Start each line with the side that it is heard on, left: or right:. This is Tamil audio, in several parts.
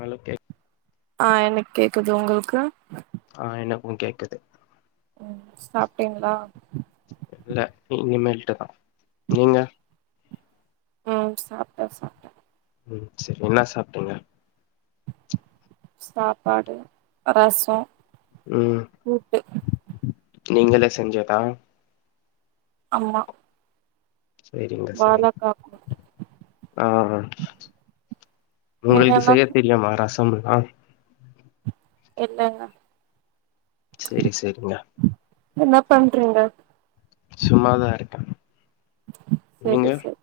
left: ஆலுக்கே
right: ஆ எனக் கேக்குது உங்களுக்கு
left: ஆ எனக்கு கேக்குது
right: ம் சாப்ட்டீங்ளா
left: இல்ல இனிமேல்ட்தா நீங்க
right: ம் சாப்ட்ட சாப்
left: ம் செரி என்னா சாப்ட்டீங்க
right: சாப்பாடு ரசோ
left: ம்
right: கூட்டு
left: நீங்களே செஞ்சதா
right: அம்மா
left: செரிங்க செரிங்
right: கூட்டு
left: ஆ
right: நீங்க
left: உங்ளுக்கு
right: என்ன
left: செய்ய தெரியமா ரசம்ல்லா
right: என்னங்க
left: செரி செரிங்க
right: என்னா பண்றீங்க
left: சும்மாதா இருக்கே நீங்க
right: செரி சார்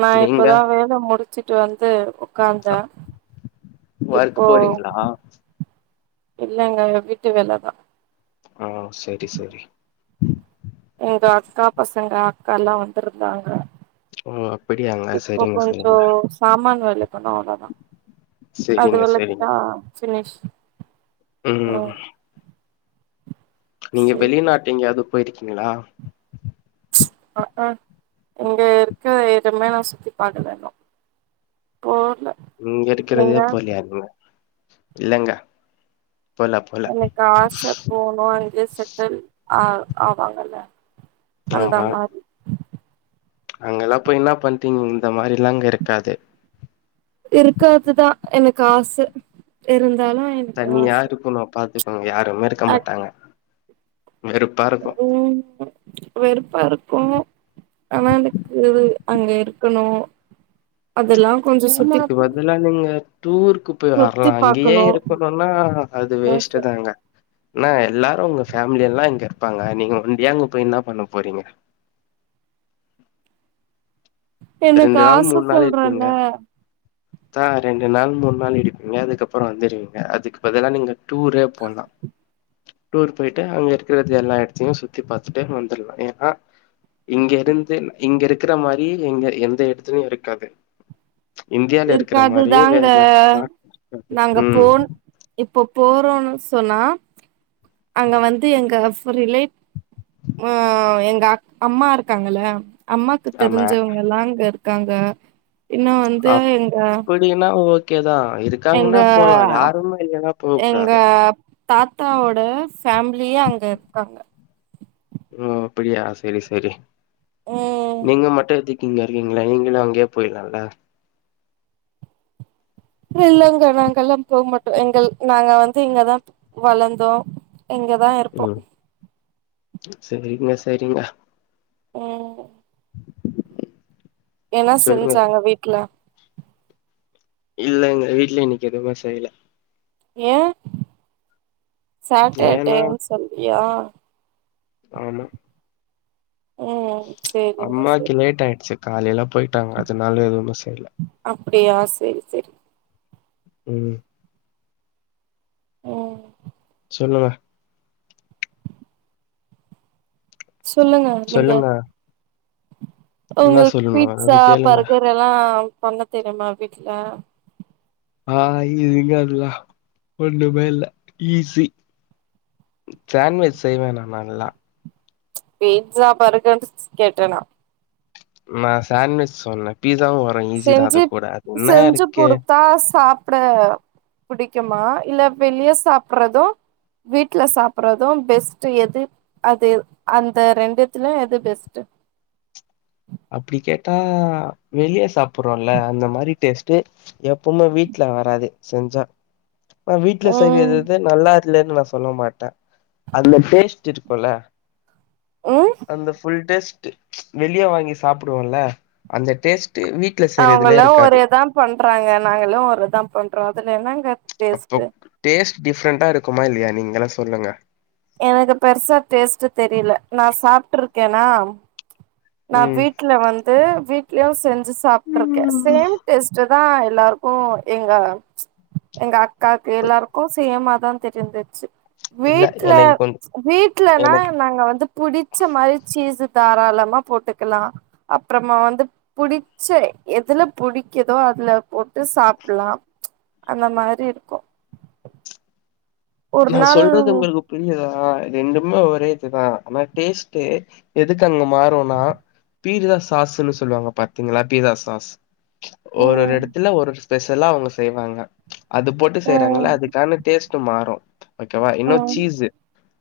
right: நா
left: நீங்க
right: இப்போதா வேல முடிச்சுட்டு வந்து உக்காந்த இப்போ
left: ஒர்க் போறீங்களா
right: இல்லங்க ஏ வீட்டு வேலைதா
left: ஆ செரி செரி
right: எங்க அக்கா பசங்க அக்காலா வந்திருந்தாங்க
left: ஓ அப்டியாங்க
right: இப்போ
left: செரிங்க
right: கொஞ்சோ
left: செரிங்க
right: சாமான் வெலக்கணு அவ்ளோதா அது
left: சரிங்க சரிங்க
right: வெலக்கிட்டா ஃபினிஷ்
left: ம் நீங்க
right: செரி
left: வெளிநாட்டு எங்யாது போயிருக்கீங்ளா
right: அ அ இங்க இருக்க எதுமே நா சுத்தி பாக்கல இன்னு போடு ல
left: இங்க இருகக்றதே போலியா இன்னு இல்லங்க போல போல
right: எனக்கு ஆச போ ஓ அங்கே செட்டெல் ஆ ஆவாங்கல்ல அந்த
left: ஆமா
right: மாரி
left: அங்கெல்லா போய் இன்ன பண்ட்டீங் இந்த மாரிலா அங்க இருக்காது
right: இருக்காதுதா எனக்கு ஆச இருந்தாலு எனக்கு
left: தனியா
right: ஆச
left: இருக்குனோ பாத்துக்கோங்க யாருமே இருக்க
right: அக்
left: மாட்டாங்க வெறுப்பா இருக்கு
right: ம் வெறுப்பாருக்கு அனா எனக்கு அங்க இருக்கணு அதெல்லா கொஞ்சொ
left: அதுக்கு பதிலா நீங்க டூருக்கு போய்
right: சுத்தி
left: வரலா இங்கேயே
right: பாக்கணு
left: இருக்கணுனா அது
right: ஆச
left: வேஸ்ட்டு தாங்க என்ன எல்லாரு உங்க ஃபேமிலி எல்லா இங்க இருப்பாங்க நீங்க ஒண்டியா அங்க போய் இன்னா பண்ண போறீங்க
right: எனக்
left: ரெண்டு நாள்
right: ஆச
left: மூணு நாள்
right: சொல்றேல
left: இருப்பீங்க தா ரெண்டு நாள் மூணு நாள் இருப்பீங்க அதுக்கப்றோ வந்துருவீங்க அதுக் பதிலா நீங்க டூரே போலா
right: [inaudible]
left: டூர் பொயிட்டு அங்க இருக்றது எல்லா எடத்தையு சுத்தி பாத்துட்டு வந்துர்லா ஏன்னா இங்க இருந்து இங்க இருக்குற மாரி எங்க எந்த எடத்துலயு இருக்காது இந்தியால இருக்குற மாரி வேற
right: இருக்காதுதாங்க
left: நா நாட் அ
right: நாங்க
left: [inaudible] உம்
right: போன் இப்போ போறோன்னு சொன்னா அங்க வந்து எங்க ஃபுள் ரிலே அ எங்க அக் அம்மா ருக்காங்கள அம்மாக்கு
left: ஆமா.
right: தெரிஞ்சவங்கலா அங்க இருக்காங்க இன்னு வந்து எங்க
left: அப்டின்னா ஓக்கே தா
right: எங்க
left: இருக்காங்கன்னா போலா யாருமே இல்லனா போ
right: எங்க
left: கூடாது
right: தாத்தாவோட ஃபேம்லியே அங்க இருக்காங்க
left: ஓ அப்படியா செரி செரி
right: ம்
left: நீங்க மட்டு எதுக் கிங்க இருக்கீங்களே நீங்களு அங்யே போய்லால்ல
right: இல்லங்க நாங்கல்லா போ மாட்டோ எங்கள் நாங்க வந்து இங்கதா வளந்தோ இங்கதா இருப்போ
left: உம் சரிங்க சரிங்க
right: ம் என
left: சொல்லுங்க.
right: செஞ்சாங்க வீட்ல
left: இல்லங்க வீட்ல இன்னிக் எதுமே செய்ல
right: ஏ
left: ஏன்னா
right: சாட்டர்டேன் சொல்லியா
left: ஆம்மா
right: ம் சேரிங்க
left: அம்மாக்கி
right: சேரிங்க
left: லேட் ஆயிட்ச்சு காலில பொய்ட்டாங்க அதுனால எதுவுமே செய்ல
right: அப்டியா சேரி சேரி
left: ம்
right: ம்
left: சொல்லுங்க
right: சொல்லுங்க
left: சொல்லுங்க என்ன
right: உங்களுக்
left: சொல்லணும்? ஏதாவது
right: பீ்ட்ஸா
left: கேளுங்க.
right: பர்கர் எல்லா பண்ண தெரிய்மா வீட்ல
left: ஆ இதுங்க அதுலா ஒண்ணுமே இல்ல ஈசி சேண்ட்வெஜ் செய்வே நா நல்லா
right: பீட்ஸா பர்கர்ன்னுட் ஸ் கேட்ட நா
left: நா சாண்வெஜ் சொன்ன பீஸாவு வ
right: செஞ்சுப் செஞ்சு குடுத்தா சாப்ட புடிக்குமா இல்ல வெளிய சாப்புறதோ வீட்ல சாப்புறதோ பெஸ்ட்டு எது அது அந்த ரெண்டுத்துல எது பெஸ்ட்டு
left: அப்டி கேட்டா வெளியோ சாப்புறோல்ல அந்த மாரி டேஸ் டு எப்பவுமே வீட்ல வராது செஞ்சா அ வீட்ல
right: ம்
left: செய்றதுத நல்லார் இல்லேனு நா சொல்ல மாட்டே அதுல டேஸ்ட்டு இருக்குல்ல
right: ம்
left: அந்த ஃபுல் டேஸ்ட்டு வெளிய வாங்கி சாப்டுவோல்ல அந்த டேஸ்ட் வீட்
right: அவுங்களா ஒரேத்தா பண்றாங்க நாங்களு ஒருதா பண்றோ அதுல என்னங்க டேஸ்ட்டு
left: அப்பொப் டேஸ்ட் டிஃப்ரெண்டா இருக்குமா இல்லையா நீங்கல்லா சொல்லுங்க
right: எனக்கு பெர்சா டேஸ்ட்ட் தெரியில நா சாப்பனட்டுருக்கேனா நா
left: ம்.
right: வீட்டு்ல வந்து வீட்லயு செஞ்சு சாப்ட்டுருக்கே
left: ம்.
right: சேம் டேஸ்ட்டு தா எல்லார்க்கு இங்க எங்க அக்காக்கு எல்லாருக்கு சேமாதா தெரிந்து துச்சு
left: இல்ல
right: வீட்ல
left: எனக்கு கொஞ்
right: வீட்லனா
left: எனக்கு
right: நாங்க வந்து புடிச்ச மாரி சீஸ்ஸு தாராளமா போட்டுக்கலா அப்றமா வந்து புடிச்ச எதுல புடிக்குதோ அதுல போட்டு சாப்ட்லா அந்த மாரி இருக்கு ஒரு
left: நா
right: நாள்
left: சொல்றது உங்களுக்கு புரியுதா ரெண்டுமே ஒரே இதுதா ஆனா டேஸ்ட்டு எதுக்கு அங்க மாறுனா பீட்சா சாஸூன்னு சொல்லுவாங்க பாத்தீங்களா பீட்சா சாஸ் ஒரு ஒரு
right: ம்
left: இடத்துல ஒரு ஸ்பெஷலா அவுங்க செய்வாங்க அது போட்டு செய்றாங்கல
right: ம்
left: அதுக்கான டேஸ்ட் ட்டு மாறும் ஓகேவா இன்னு
right: ம்
left: சீஸ்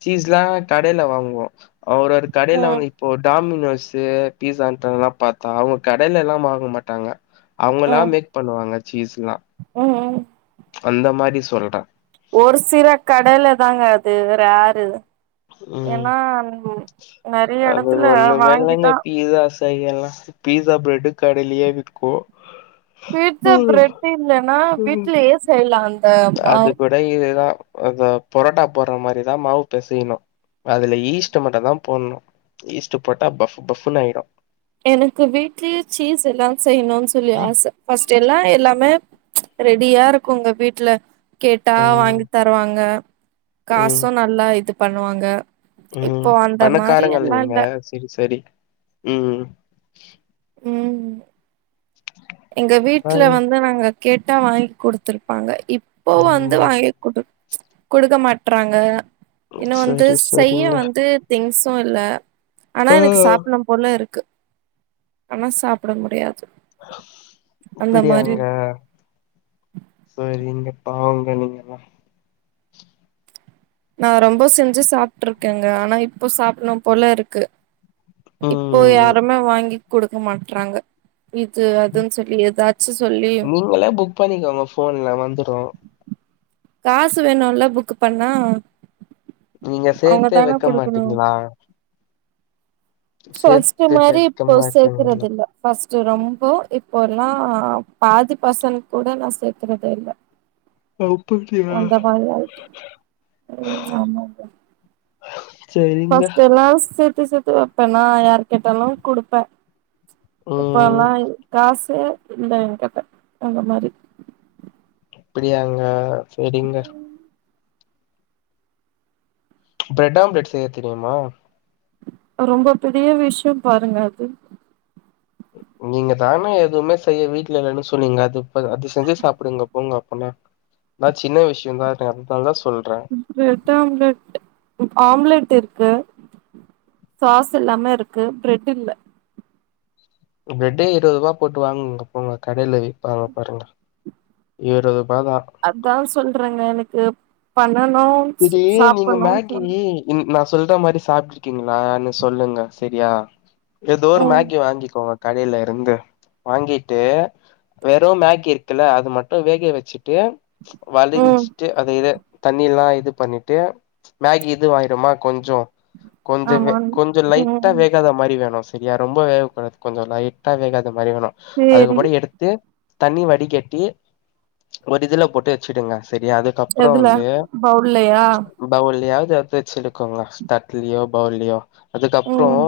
left: சீஸ்ல்லா கடையில வாங்குவோ அவர் ஒரு கடையில
right: ம் ம்
left: வந்து இப்போ டாமினோஸு பீட்ஸால்லா பாத்தா அவுங்க கடையில எல்லா வாங்க மாட்டாங்க அவுங்களா மேக் பண்ணுவாங்க சீஸ்ல்லா
right: ம் ம்
left: அந்த மாரி சொல்ற
right: ஒரு சில கடையில தாங்க அது ரேரு
left: ம்.
right: ஏன்னா நிறைய இடத்துல வாங்கிதான்
left: பீட்சாஸ் ச எல்லாம் பீட்சா ப்ரெட்டு கடையிலையே விக்கு
right: பீட்சா பிரெட் இல்லனா வீட்லயே செய்யலா அந்த
left: அது
right: மாவு
left: கூட இதுதான் அது பொரட்டா போடுற மாதிரிதான் மாவு பெசையணும் அதுல ஈஸ்ட்டு மட்டும் தான் போடணும் ஈஸ்ட்டு போட்டா பஃப் பஃப்ன்னு ஆயிடும்
right: எனக்கு வீட்லயே சீஸ் எல்லாம் செய்யணும்னு சொல்லி ஆச ஃபர்ஸ்ட் எல்லாம் எல்லாமே ரெடியா இருக்கும்ங்க வீட்டுல கேட்டா
left: ம்
right: வாங்கி தருவாங்க
left: ம்
right: காசும் நல் நல்ல இது பண்ணுவாங்க இப்போ அந்த மாதிரி எல்லாம் இல்ல
left: சரி சரி உம்
right: உம் எங்க வீட்டுல
left: பாய்
right: வந்து நாங்க கேட்டா வாங்கி குடுத்துருப்பாங்க இப்போ வந்து
left: ம்
right: வாங்கி குடு குடுக்க மாட்றாங்க இன்னும் வந்து
left: சரி
right: செய்ய
left: சரிங்க
right: வந்து திங்ஸும் இல்ல ஆனா
left: ஆ
right: எனக்கு சாப்டனு போல இருக்கு ஆனா சாப்பிட முடியாது அந்த மாரி
left: அப்படியாங்க
right: இருக்கு
left: சரிங்க பாவங்க நீங்கலா
right: நா ரொம்ப செஞ்சு சாப்ட்டு இருக்கேங்க ஆனா இப்ப சாப்டணும் போல இருக்கு இப்போ
left: ம்
right: யாருமே வாங்கி குடுக்க மாட்றாங்க இது அதுன்னு சொல்லி ஏதாச்சு சொல்லி
left: நீங்களே புக் பண்ணிக்கோங்க ஃபோன்ல வந்துரு
right: காசு வேணும்ல்ல புக்கு பண்ணா
left: நீங்க
right: அவங்க
left: சேத்தே
right: தான
left: வைக்க
right: குடுக்கணு
left: மாட்டீங்களா
right: ஃபர்ஸ்ட்டு
left: சேத்து
right: மாரி
left: வெக்க
right: இப்போ சேக்குறது
left: மாட்டீங்களா
right: இல்ல ஃபர்ஸ்ட்டு ரொம்ப இப்போ எல்லாம் பாதி பசல் கூட நா சேக்குறதே இல்ல
left: அப்படியா
right: அந்த மாதிரி ஆயிட்டு ம் ஆமாங்க
left: சரிங்க
right: ஃபர்ஸ்டு எல்லாம் சேத்து சேத்து வைப்பேன்னா யார் கேட்டாலும் குடுப்பேன்
left: ம்
right: இப்பல்லாம் காசே இல்ல என் கிட்ட அந்த மாரி
left: அப்படியாங்க சரிங்க பிரெட் ஆம்லேட் செய்ய தெரியுமா
right: ரொம்ப பெரிய விஷயம் பாருங்க அது
left: நீங்க தான எதுவுமே செய்ய வீட்டுல இல்லன்னு சொன்னீங்க அது அது செஞ்சு சாப்டுங்க போங்க அப்பனா நா சின்ன விஷயம்தான் அதனால தான் சொல்ற
right: பிரெட் ஆம்லெட் ஆம்லெட் இருக்கு சாஸ் எல்லாமே இருக்கு பிரெட் இல்ல
left: பிரெட்டே இருபது ரூபா போட்டு வாங்குங்க போங்க கடையில விப்பாங்க பாருங்க இருவதுரூபாதா
right: அதா சொல்றங்க எனக்கு பண்ணனு
left: இது நீங்க மேகி நீ நா சொல்ற மாதிரி சாப்ட்டுருக்கீங்களானு சொல்லுங்க சரியா ஏதோ ஒரு
right: ம்
left: மேகி வாங்கிக்கோங்க கடையில இருந்து வாங்கிட்டு வெறும் மேகி இருக்குல்ல அது மட்டு வேகைய வச்சுட்டு
right: ம்
left: வலிஞ்சிட்டு அது இத தண்ணி எல்லா இது பண்ணிட்டு மேகி இது ஆய்டுமா கொஞ்சொ கொஞ்ச
right: ஆமான்
left: கொஞ்ச லைட்டா
right: ம்
left: வேகாத மாரி வேணு சரியா ரொம்ப வேகக்கூடாது கொஞ்ச லைட்டா வேகாத மாரி வேணு
right: சேரி
left: அதுக்கப்படி எடுத் து தண்ணி வடிகட்டி ஒரு இதுல போட்டு வச்சுடுங்க சரியா அது க்கப்புற
right: எதுல
left: வந்து
right: பவுல்லயா
left: பவுலயாவது எத்து வச்சுடுக்கோங்க தட்லியோ பவுலியோ அதுக்கப்புறோ
right: ம்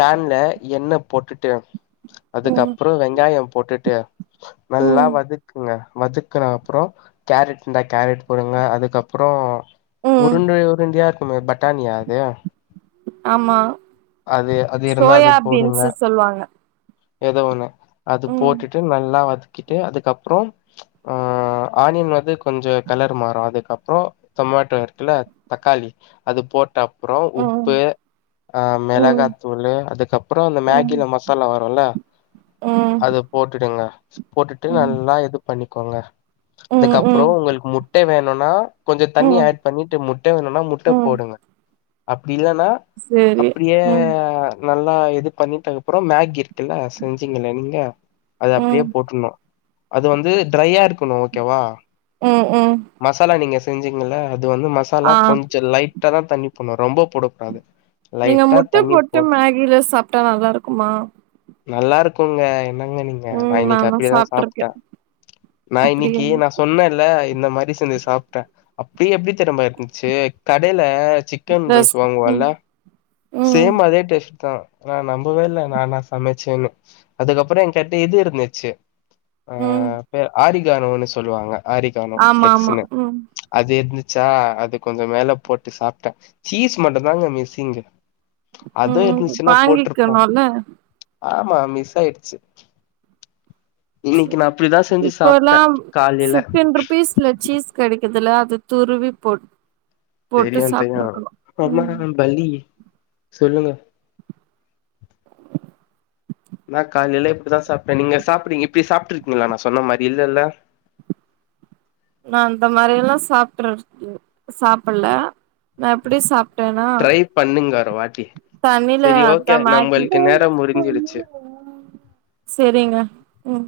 left: பேன்ல எண்ணெ போட்டுட்டு
right: ம்
left: அதுக்கப்புறோ வெங்காய போட்டுட்டு நல்லா
right: ம்
left: வதக்குங்க வதக் க்குன அப்ற கேரட் இருந்தா கேரட் போடுங்க அதுக்கப்புற
right: ம்
left: உருண்டு உருண்டியா இருக்குமே பட்டானியா அது
right: ஆமா
left: அது அது இருந்தா அது
right: சோயா
left: போடுங்க
right: பீன்ஸு சொல்வாங்க
left: எத ஒண்ணு அது
right: ம்
left: போட்டுட்டு நல்லா வதக் கிட்டு அதுக்கப்புற ஆ ஆனியன் வந்து கொஞ்ச கலர் மாறு அதுக்கப் புறோ டொமேட்டோ இருக்குல்ல தக்காளி அது போட்ட அப்புற
right: ம்
left: உப்பு அ
right: ம்
left: மெளகாத்தூளு அதுக்கப்புற இந்த
right: ம்
left: மேகில மசாலா வருல
right: ம்
left: அது போட்டுடுங்க போட்டுட்டு
right: ம்
left: நல்லா இது பண்ணிக்கோங்க
right: ம்
left: அதுக்கப்புற
right: ம்
left: உங்களுக்கு முட்ட வேணுனா கொஞ்ச தண்ணி
right: ம்
left: ஆட் பண்ணிட்டு முட்ட வேணுனா முட்ட
right: ம்
left: போடுங்க அப்டி இல்லனா
right: சேரி
left: அப்டியே
right: ம்
left: நல்லா இது பண்ணிட்டு அதுக்கப்ற மேகி இருக்குல்ல செஞ்சிங்கள நீங்க அது
right: ம்
left: அப்டியே போட்டுணு அது வந்து ட்ரையா இருக்கணு ஓகேவா
right: ம் ம்
left: மசாலா நீங்க செஞ்சீங்கல அது வந்து மசாலா
right: ஆ
left: கொஞ்ச லைட் ட்டா தா தண்ணி போடனு ரொம்ப போடக்கூடாது
right: நீங்க
left: லைட்டா
right: முட்ட
left: தண்ணி
right: போட்டு
left: போட்
right: மேகில சாப்ட்டா நல்லா இருக்குமா
left: நல்லா இருக்குங்க என்னங்க நீங்க
right: ம்
left: நான் இன்னைக்கு
right: நாலா
left: அப்டிதா சாப்ட்ட
right: சாப்ட்ருக்கே
left: நா
right: அப்டியா
left: இன்னைக்கு நா சொன்னல இந்த மாரி செஞ்சு சாப்ட்ட அப்டியே எப்டி தெரிமா இருந்துச்சு கடையில சிக்கன் ரைஸ்
right: ரஸ் ம்
left: வாங்குவல
right: ம்
left: சேம் அதே டேஸ்ட் தா நா நம்பவே இல்ல நானா சமைச்சேனு அதுக்கப்புற என் கிட்ட இது இருந்துச்சு ஆ
right: ம்
left: பேர் ஆரிகானோனு சொல்லுவாங்க ஆரிகானோ
right: ஆமா ஆமா
left: பிளெக்ஸ்னு
right: ம்
left: அது இருந்துச்சா அது கொஞ்ச மேல போட்டு சாப்ட்ட சீஸ் மட்டு தாங்க மிஸ்ஸிங்கு அது
right: ம்
left: இருந்துச்சுன்னா போட்ருப்ப
right: வாங்கிக்கணும்ல
left: ஆமா மிஸ் ஆயிடுச்சு இன்னைக்கு நா அப்டிதா செஞ்சு சாப்ட்ட காலைல
right: சீஸ்ன சீஸ் கெடைக்குதுல்ல அது துருவி போ
left: தெரியு தெரியு அம்மா
right: ம்
left: பல்லி சொல்லுங்க நா காலைல இப்டிதா சாப்ட்ட நீங்க சாப்படறீங்க இப்ப சாப்ட்ருக்கீங்களா நா சொன்ன மாரி இல்லல்ல
right: நா அந்த மாரியெல்லா சாப்பட்றக்கு சாப்பட்ல நா எப்படி சாப் ட்டன்னா
left: ட்ரை பண்ணுங்க ஒரு வாட்டி
right: தண்ணீல
left: செரி
right: அத்தா
left: ஓகே
right: மேகி
left: நம்மளுக்கு நேரம் முடிஞ்சிருச்சு
right: செரிங்க ம்